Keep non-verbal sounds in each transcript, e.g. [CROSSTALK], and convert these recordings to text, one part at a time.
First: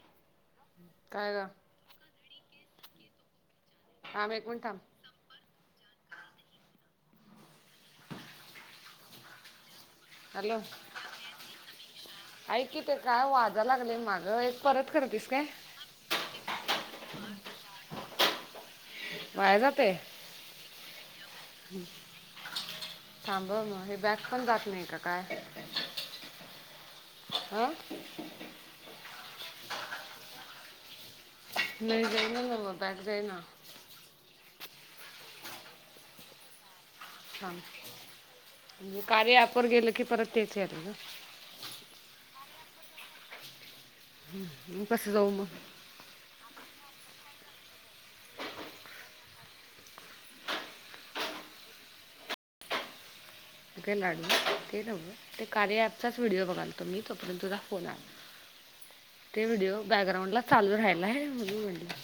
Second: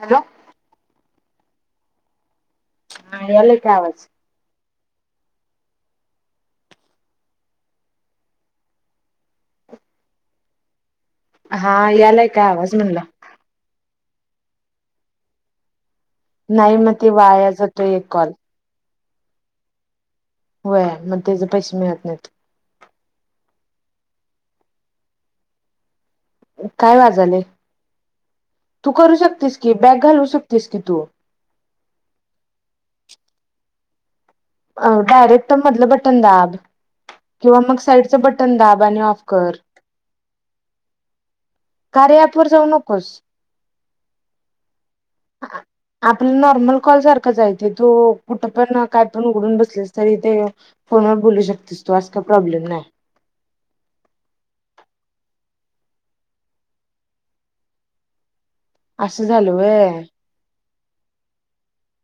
Hello काय ग? हां यालय. थांब एक मिनिटं थांब. हॅलो हां यालाय का आवाज म्हणलं? हो एक परत करतेस काय? नाही मग ते वाया जातो एक कॉल. वाया जातंय? होय मग त्याचे पैसे मिळत नाहीत. थांब हां म हे बॅक पण जात नाही का काय? काय वाजालय, हं तू करू शकतीस की बॅक घालवू शकतीस की तू. नाही जाईना नव बॅक जाईना. अ डायरेक्ट मधलं बटन दाब. हां किंवा मग साईडचं बटन दाब आणि आणि ऑफ कार्या कर ॲप वर गेलं की परत तेच यालय ग. कार्या ॲप वर जाऊ नकोस. हम्म म कसं जाऊ मग? जायती तु कुठं पण काय पण उघडून बसलीस तरी ते, फोनवर बोलू शकतेस तू असं काय प्रॉब्लेम नाही. ते काय लाडू ते नवं ते कार्य ऍपचाच व्हिडिओ बघालतो मी तोपर्यंत तुझा फोन आला. असं ते झालं व्हिडिओ व्हय. बॅकग्राउंडला चालू राहिलाय आहे म्हणून म्हणलं.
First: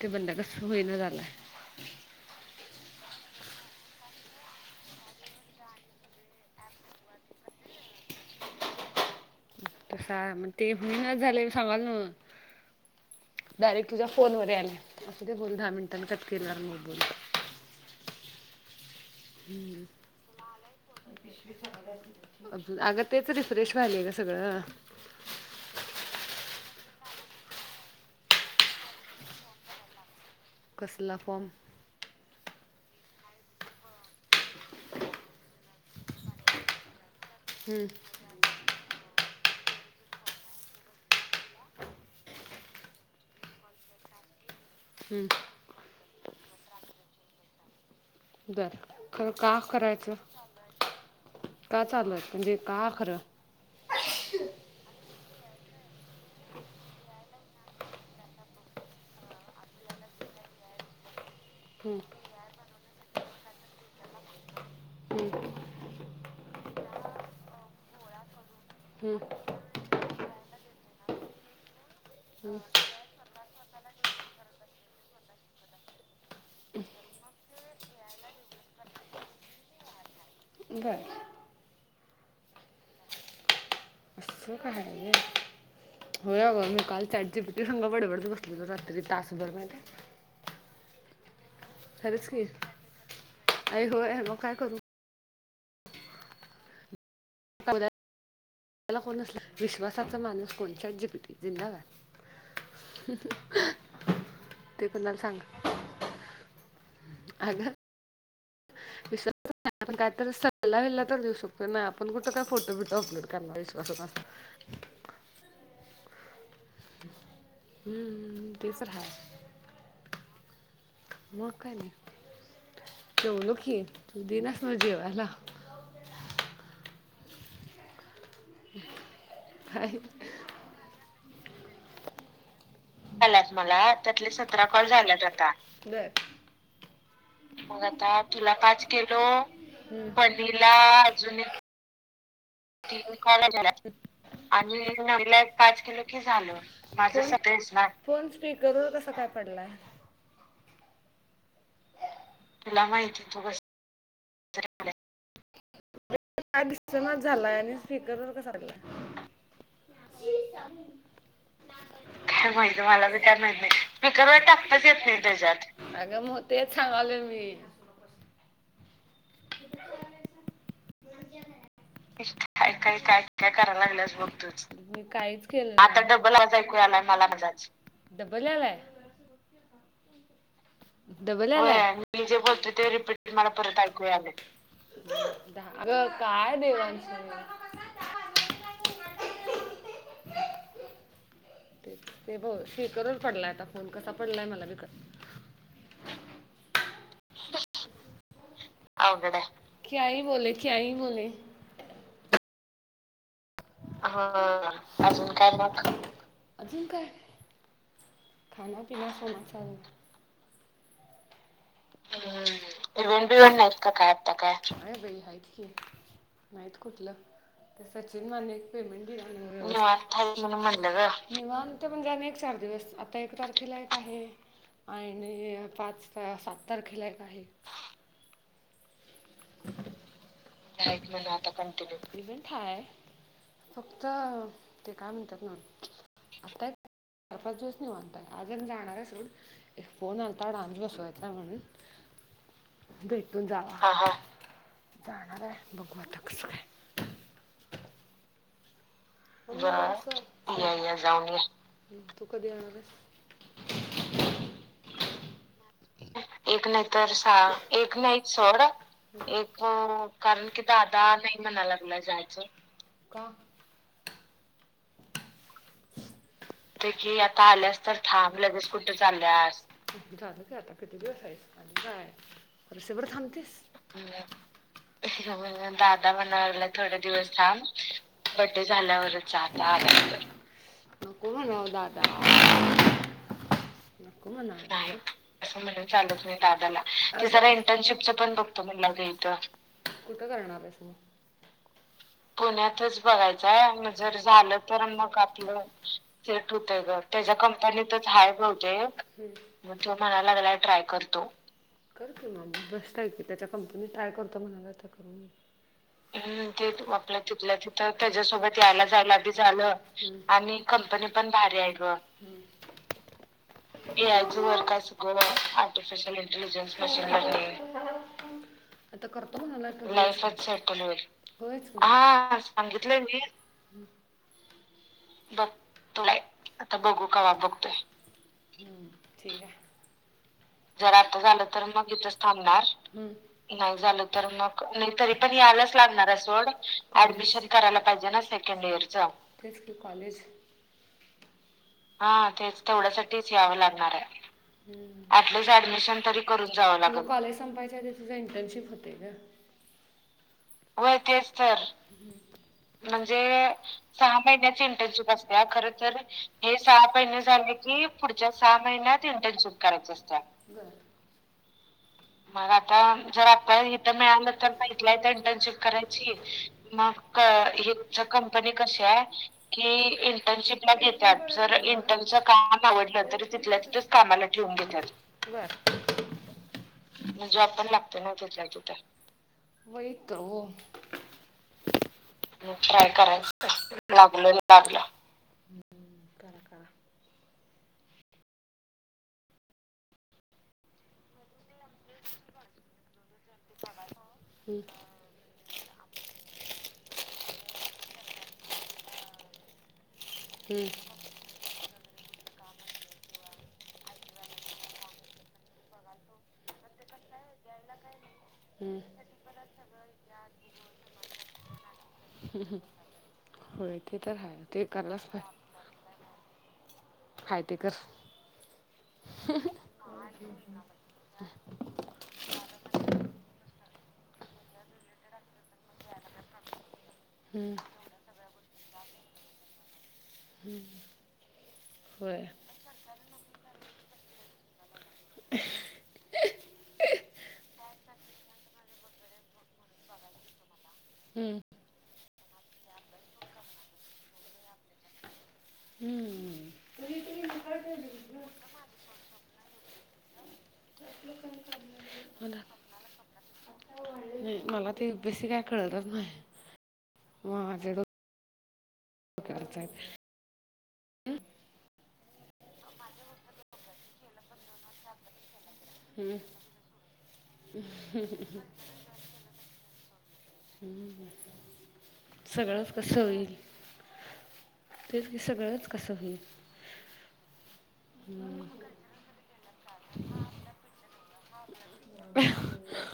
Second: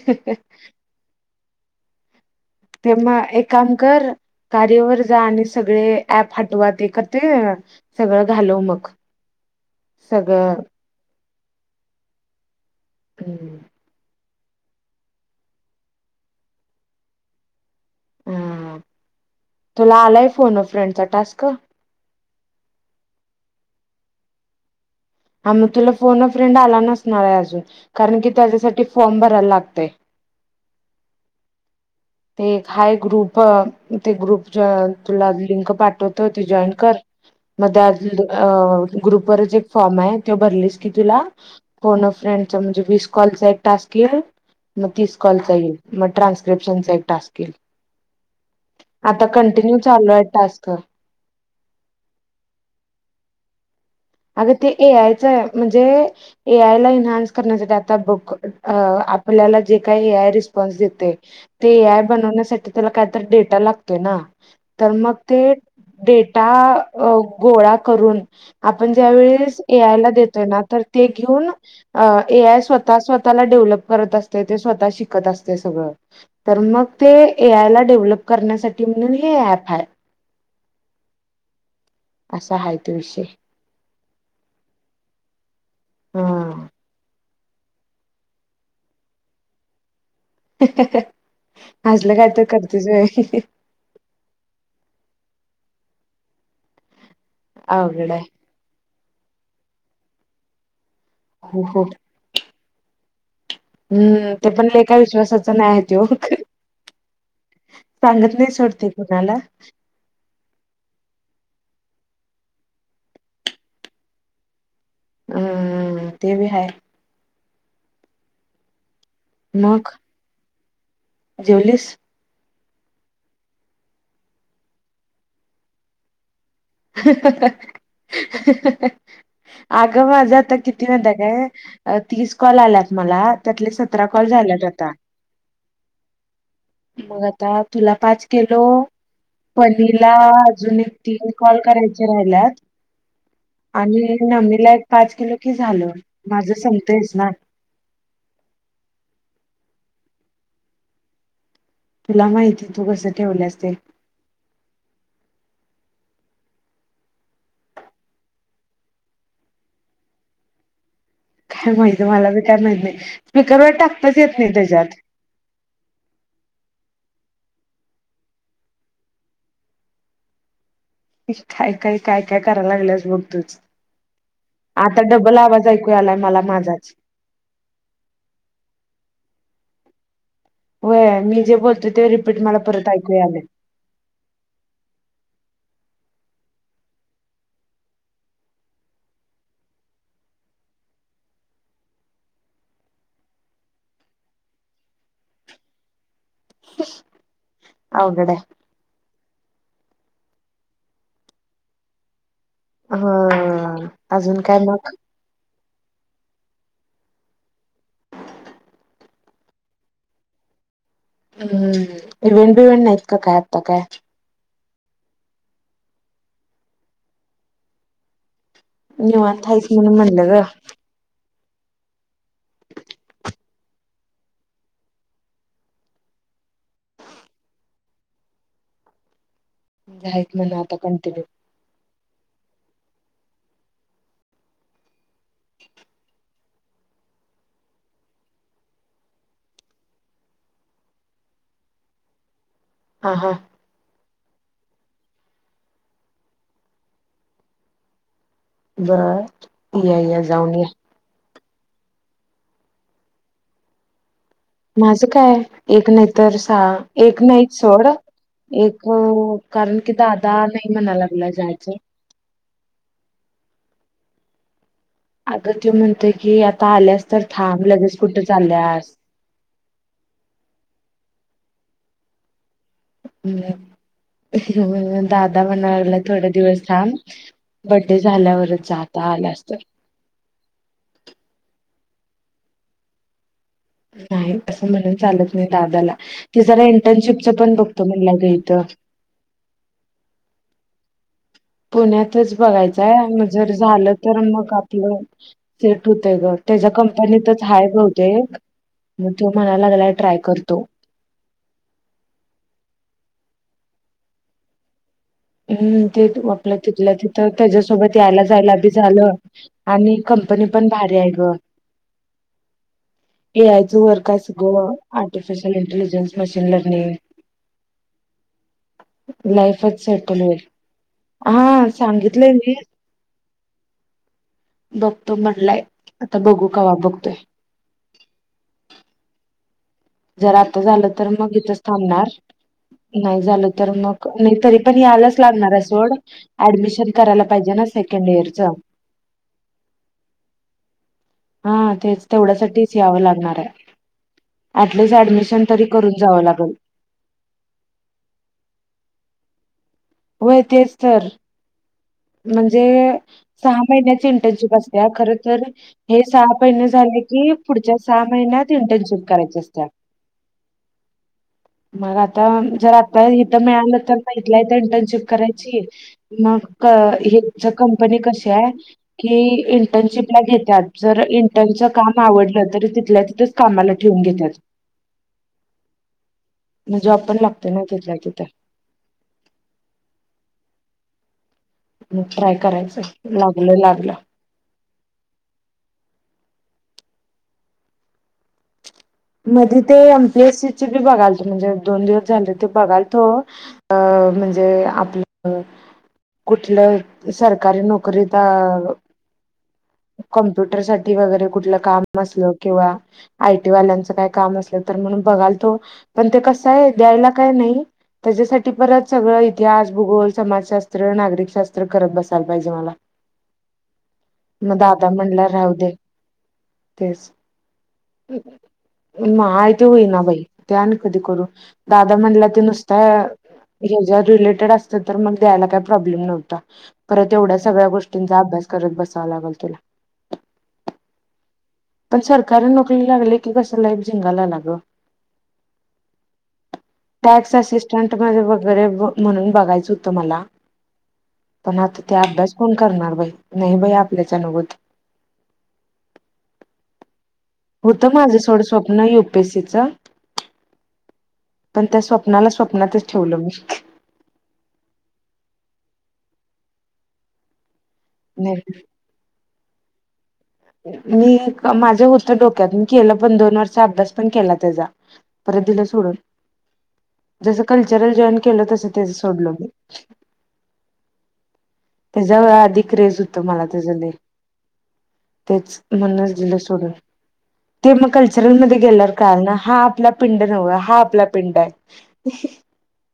ते बंद कसं होईना झालंय? ते म एक काम कर. कार्यावर जा आणि सगळे ऍप हटवा ते एकत्र सगळं घालव मग. [INAUDIBLE] तसा मग सगळं ते हुयना झालंय सांगलोय नव डायरेक्ट तुझ्या फोनवर यालय, असूदे बोल दहा मिनिटांनी कट केल्यावर म बोलू. ह तुला आलाय फोन अ फ्रेंडचा टास्क? आलंय ग सगळं हा मग तुला फोन व फ्रेंड आला नसणार आहे अजून, कारण की त्याच्यासाठी फॉर्म भरायला लागतंय. कसला फॉम? ते एक हाय ग्रुप अ ते ग्रुप तुला लिंक पाठवतो ते जॉईन कर. म त्या अ ग्रुप वरच एक फॉर्म आहे त्यो भरलीस की तुला फोन अ फ्रेंडचा म्हणजे वीस कॉलचा एक टास्क येईल, मग तीस कॉल चा येईल, मग ट्रान्स्क्रिप्शनचा एक टास्क येईल, बर आता खरं का कंटिन्यू करायचं चालूय टास्क. का चालूय? म्हणजे का अ खरं अगं ते ए आयचय म्हणजे ए आय ला एनहान्स करण्याचा ते आता बघ आपल्याला जे काही ए आय रिस्पॉन्स देते ते ए हम्म, आय बनवण्यासाठी त्याला काहीतरी डेटा लागतोय ना, तर मग ते डेटा अ गोळा करून आपण ज्या हम्म. वेळेस ए आयला देतोय ना तर ते घेऊन ए आय स्वतः स्वतःला व्हप करत अस ते स्वतः शिकत असते सगळ तर मग ते ए आयला डेव्हलप करण्या म्हण हे ऍप आहे बरं असा आहे त विषय इ काहा आहे हा म काल चाट जी टी पी संगा बडेबडत बसले त रात्री तासभर आसलं खरंच काय की तर करतेचय आई होय मग काय करू आवगड हाय त्याला कोण अस विश्वासाचा माणूस कोण चाट जी टी पी हो हो जिंदाबाद हम्म ते पण ले का कोणाला सांग विश्वासाच नाही आहे त अगं सांगत नाही सुरतीणाला विला तर देऊ शकतो ना आपण कुठं काय फोटो बिटो अपलोडला विशस अं ते बी हाय हम्म तिसर ह मग मका जेवलीस? नाही ते म्हल की तू देनस न जेवला काय अगंझं आता किती वादा काय अ तीस कॉल आलात मला आलास त्यातले मला सतरा कॉल त्यातले सतरा झालेत कॉल आता झाल्यात आता बर मग आता मग तुला आता पाच तुला किलो पाच किलो पनीला पनीला अजून एक तीन कॉल करायच राहिल्यात त काला आणि नमीला आणि एक पाच केलो नवीला की एक पाच झालं किलो कि झाल माझं संपतयच ना मा फोन करू पडला तुला माहिती तू तुला कस माहिती तू ठेवलं असते कसं काय दिसतनाच झालाय आणि स्पीकर वर कस झाला [INAUDIBLE] काय माहित मला बी काय माहिती माहत नाही मला बी काय माहित नाही स्पीकरवर टाकताच स्पीकरवर येत नाही त्याच्यात म ते सांगले मी काय काय काय काय करायला काय लागल्यास काय काय बघतोच करायला आता डबल आवाज ऐकू ता आलाय डब मला लाच ऐकू माझाच आलाय मला म्हणा डबल आलाय अच् [INAUDIBLE] ते मी जे रिपीट मला बोलतो परत ते ऐकू रिपीट आलय मला परत ऐकू आले [INAUDIBLE] अगं काय देवांच [UNINTELLIGIBLE] ते बहुतेक, स्पीकर वर पडलाय आता फोन. कसा पडलाय? ते मला बी कळना. [INAUDIBLE] अवघड आहे बोलत आहे, क्या ही बोले, क्या ही बोले. हा.... हा... अजून काय मग अजून काय मग? अजून काय? खाना-पिना-सोना चालूच. हम्म... इव्हेंट - बिव्हेंट नाहीत का काय? आत्ता काय? हाय बाई! आहेत की, नाहीत कुठलं. ते सचिन माने. पेमेंट दिलं नाही निवांत व्यवस्थित. हायस म्हणून निवांत म्हणलं आहेस ग म्हणून म्हणलं गं, निवांत म्हणजे आणि एक चार दिवस आता एक तारखेला एक आहे, आणि पाच तारखेला, सात तारखेला एक आहे. आहेत म्हण आता काही बी कंटिन्यू म्हणा आता, कंटिन्यू इव्हेंट हाय. फक्त, ते काय म्हणतात ना? आताय चार-पाच दिवस निवांत आहे, आज आणि जाणार आहे सोड. एक फोन आलता, डान्स बसवायचा आहे म्हणून. हा हा भेटून जावा. जाणार आहे, बघू आता कसं काय? बर बाळ, या या जाऊन या बघूया जाऊन या, तू कधी येणार आहेस? माझं काय? एक नाही, तर सहा. एक नाही तर एक सहा नाहीच सोड, एक नाही सोड एक का कारण की, अं, दादा कारण की नाही म्हणा दादा लागला नाही म्हणा जायचं. लागला जायचं का? अगं, त्यो म्हणतोय कि, आता ते आल्यास की तर आता थांब. आल्यास लगेच तर कुठे थांब लगेच चालल्यास? कुठं चालल्यास झालं की आता, किती दिवस आहेस? आणि जायाचं. वर्षभर हम्म. थांबतीस? ह्या दादा महिन्यात, म्हणायला लागला दादा थोडे दिवस म्हणायला थांब थोडे दिवस थांब. बड्डे बर्थडे झाल्यावरच जा आता झाल्यावरच जा, आलास तर आता आलास तर. मग, बोला ना ओ दादा. नको नाही, म्हणावं. असं म्हणून नाही चालत नाही असं म्हणून दादाला, चालत नाही ते जरा दादाला इंटर्नशिपच पण बघतो म्हणाला गं इथं. कुठं इथं? कुठं करणार आहेस? पुण्यातच बघायचंय पुण्यातच मग जर बघायचंय, आणि झालं जर तर मग झालं, तर आपलं मग. सेट होतंय ग ते त्याच्या कुठे गं? त्याच्या कंपनीतच हाय कंपनीतच बहुतेक हाये बहूतेक, मग तो म्हणायला मग लागलाय तो ट्राय म्हणाय लागला करतो. ट्राय करतो. कर की मग. मस्त आहे की, त्याच्या कंपनीत ट्राय करतो म्हणाला तर. करून घे. हम्म.. ते हम्म, आपलं, ते तिथल्या आपल्या तिथं तिथल्या तिथं त्याच्यासोबत यायला जायला त्याच्यासोबत बी यायला झालं, जायला बी झालं आणि कंपनी आणि पण भारी कंपनी आहे पण ग. भारी आहे गं. ए आयचं वर्क आहे एआय च वर्क सगळं असतं, ते artificial intelligence artificial machine intelligence learning machine करते. आता करतो म्हणालाय, लाईफच करू दे. सेटल होईल. शटल होय? होयच हा की, सांगितलंय आ... मी सांगितलंय मी. बघतो म्हणलाय. बघतो आता बघू, कवा आता बघू बघतोय? कवा बघतोय हम्म, ठीक आहे. जर, आता झालं जर तर, आता मग झालं इथच तर मग थांबणार. इथंच थांबणार हम्म. नाही झालं, तर नाही झालं मग? तर नाही तरी मग पण यायलाच नाही तरी यायलाच पण लागणार आहे यायलाच सोड. लागणार आहे सोड ऍडमिशन करायला ऍडमिशन पाहिजे ना, करायला सेकंड पाहिजे ना इअरचं. सेकंड इयरचं तेच की कॉलेज हा, तेच. तेवढ्यासाठीच यावं तेवढ्यासाठीच लागणार आहे. यावं लागणार आहे. ऍटलिस्ट ऍडमिशन ऍटलिस्ट, तरी करून ऍडमिशन तरी जावं करून लागल जावं लागल, कॉलेज संपायच्या आदी तुझं इंटर्नशिप होतंय गं. होय. तेच तर. म्हणजे, म्हणजे सहा महीन्याची सहा इंटर्नशिप महिन्याची असते. इंटर्नशिप खरं तर असत्या खर तर हे सहा हे महिने झाले सहा झाले महिने की, पुढच्या की सहा पुढच्या महिन्यात, सहा इंटर्नशिप महिन्यात करायची इंटर्नशिप असते. करायची असत्या. बरं. मग आता मग जर आता? जर आता इथं मिळालं तर मग इथल्या इथं इंटर्नशिप करायची मग ह ज कंपनी ह्याच कशी आहे कंपनी कशी आहे की इंटर्नशिपला घेतात जर इंटर्न, इंटनच काम आवडलं त तिथल्या तिथच कामाला ठेवून घेतात. मग जॉब पण म्हणजे लागते आपण तिथल्या लागतो ना तिथं तथल्या तिथ. तर हो, मग ट्राय करायचं ट्राय लागलं करायचं लागलं लागल लागलं. ह मधी ते एमपीएससी बी बघाल म्हणजे दोन दिवस झाले ते बघाल तो, अ म्हणजे हम्म आपलं, कुठलं सरकारी नोकरी तर, कम्प्युटर हम्म साठी वगैरे कुठलं काम, किंवा आयटी वाल्याच काय काम अस तर म्हणून बघालो पण कसय, यला काय नाही. त्याच्यासाठी हम्म परत सगळं इतिहास भूगोल समाजशास्त्र नागरिकशास्त्र करत बसायला पाहिजे मला. होय ते तर आहे. दादा म्हला राहु दे. तेच, हाय ते कर माहि ते होई ना बाई ते आणि कधी करू दादा म्हणलं ते नुसत, रिलेटेड अस मग द्यायला काही प्रॉब्लेम नव्हता परत एवढ्या हम्म सगळ्या गोष्टींचा अभ्यास करत ब गल तुला. पण होय सरकारी नोकरी लागली की कस लाईफ झिनगालागा ग. टॅक्स असिस्टं वगैरे म्हणून बघायचं होतं मला हम्म पण आता त्या अभ्यास, कोण करणार बाई नाही बाई आपल्याच्या होत. हम्म होतं माझं सोडं स्वप्न युपीएससीचं. पण त्या स्वप्नाला म स्वप्नातच ठेवलं मी. मला यु पी एस पी कळत नाही. म जड नाही ओकेच मी माझं होतं डोक्यातून केलं पण दोन वर्ष अभ्यास पण केला. त्याचा परत दिलं सोडून. हम्म, जसं कल्चरल जॉईन केलं तस ते सोडलो मी. त्याच्या व आधीि सगळंच क्रेझ कसं होतं होईल मला तेझ लय, की तेच सगळंच कसं म्हणच दिले होईल सोडून. ते मग कल्चरल मध्ये गेल्यावर कारण हा आपला पिंड नव्ह हा आपला- पिड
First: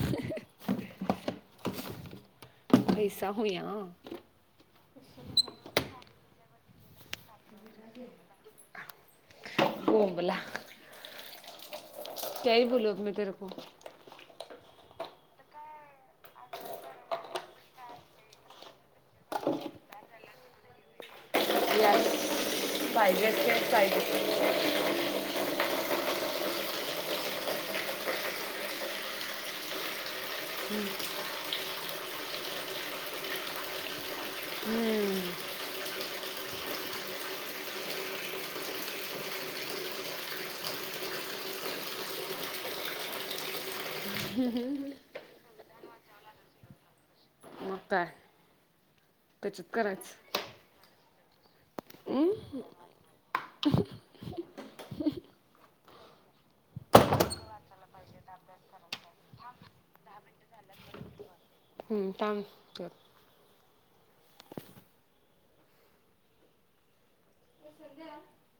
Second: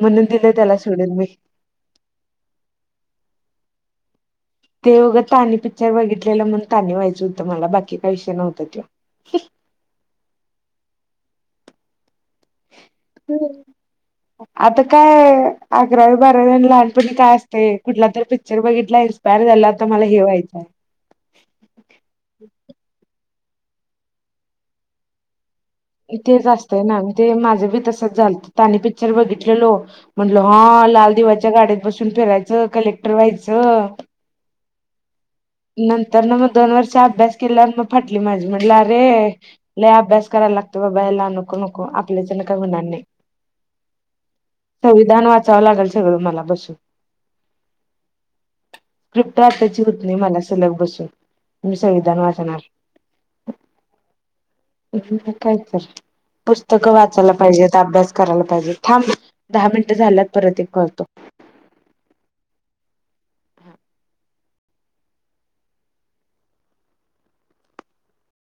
म्हणून दिले त्याला सोडून मी. औसा होईया ते बघं तानी पिक्चर बघितलेलं म्हण तानी व्हायचं होत. मला बाकी काय विषय नव्हत तो. बोंबला काही बोलू आप म तेरक का अकरावी बारावी आणि लहानपणी काय असते कुठलारी पिक्चर बघितला इन्स्पायर झालं आता मला हे व्हायचं. ज पायग तेच असतय ना मी ते माझं बी तसच झाल तानी पिक्चर बघितलेलो. म्हंटल हा लाल दिवाच्या गाड्यात बसून फिरायचं कलेक्टर व्हायचं. हम्म नंतर न मग दोन वर्ष अभ्यास केला मग फाटली माझी म्हटलं अरे लय अभ्यास करायला लागतो. बायला नको नको आपल्या च्यान काय होणार नाही. संविधान वाचावं लागल सगळं मला बसून उर [UNINTELLIGIBLE] क्रिप्ट आताची होत नाही मला सलग बसून मी संविधान वाचणार ह [UNINTELLIGIBLE] [UNINTELLIGIBLE] कायतर पुस्तकं वाचायला पाहिजेत अभ्यास करायला पाहिजेत थांब दहा मिनटं झाल्यात परत एक करतो हम् थांब [UNINTELLIGIBLE]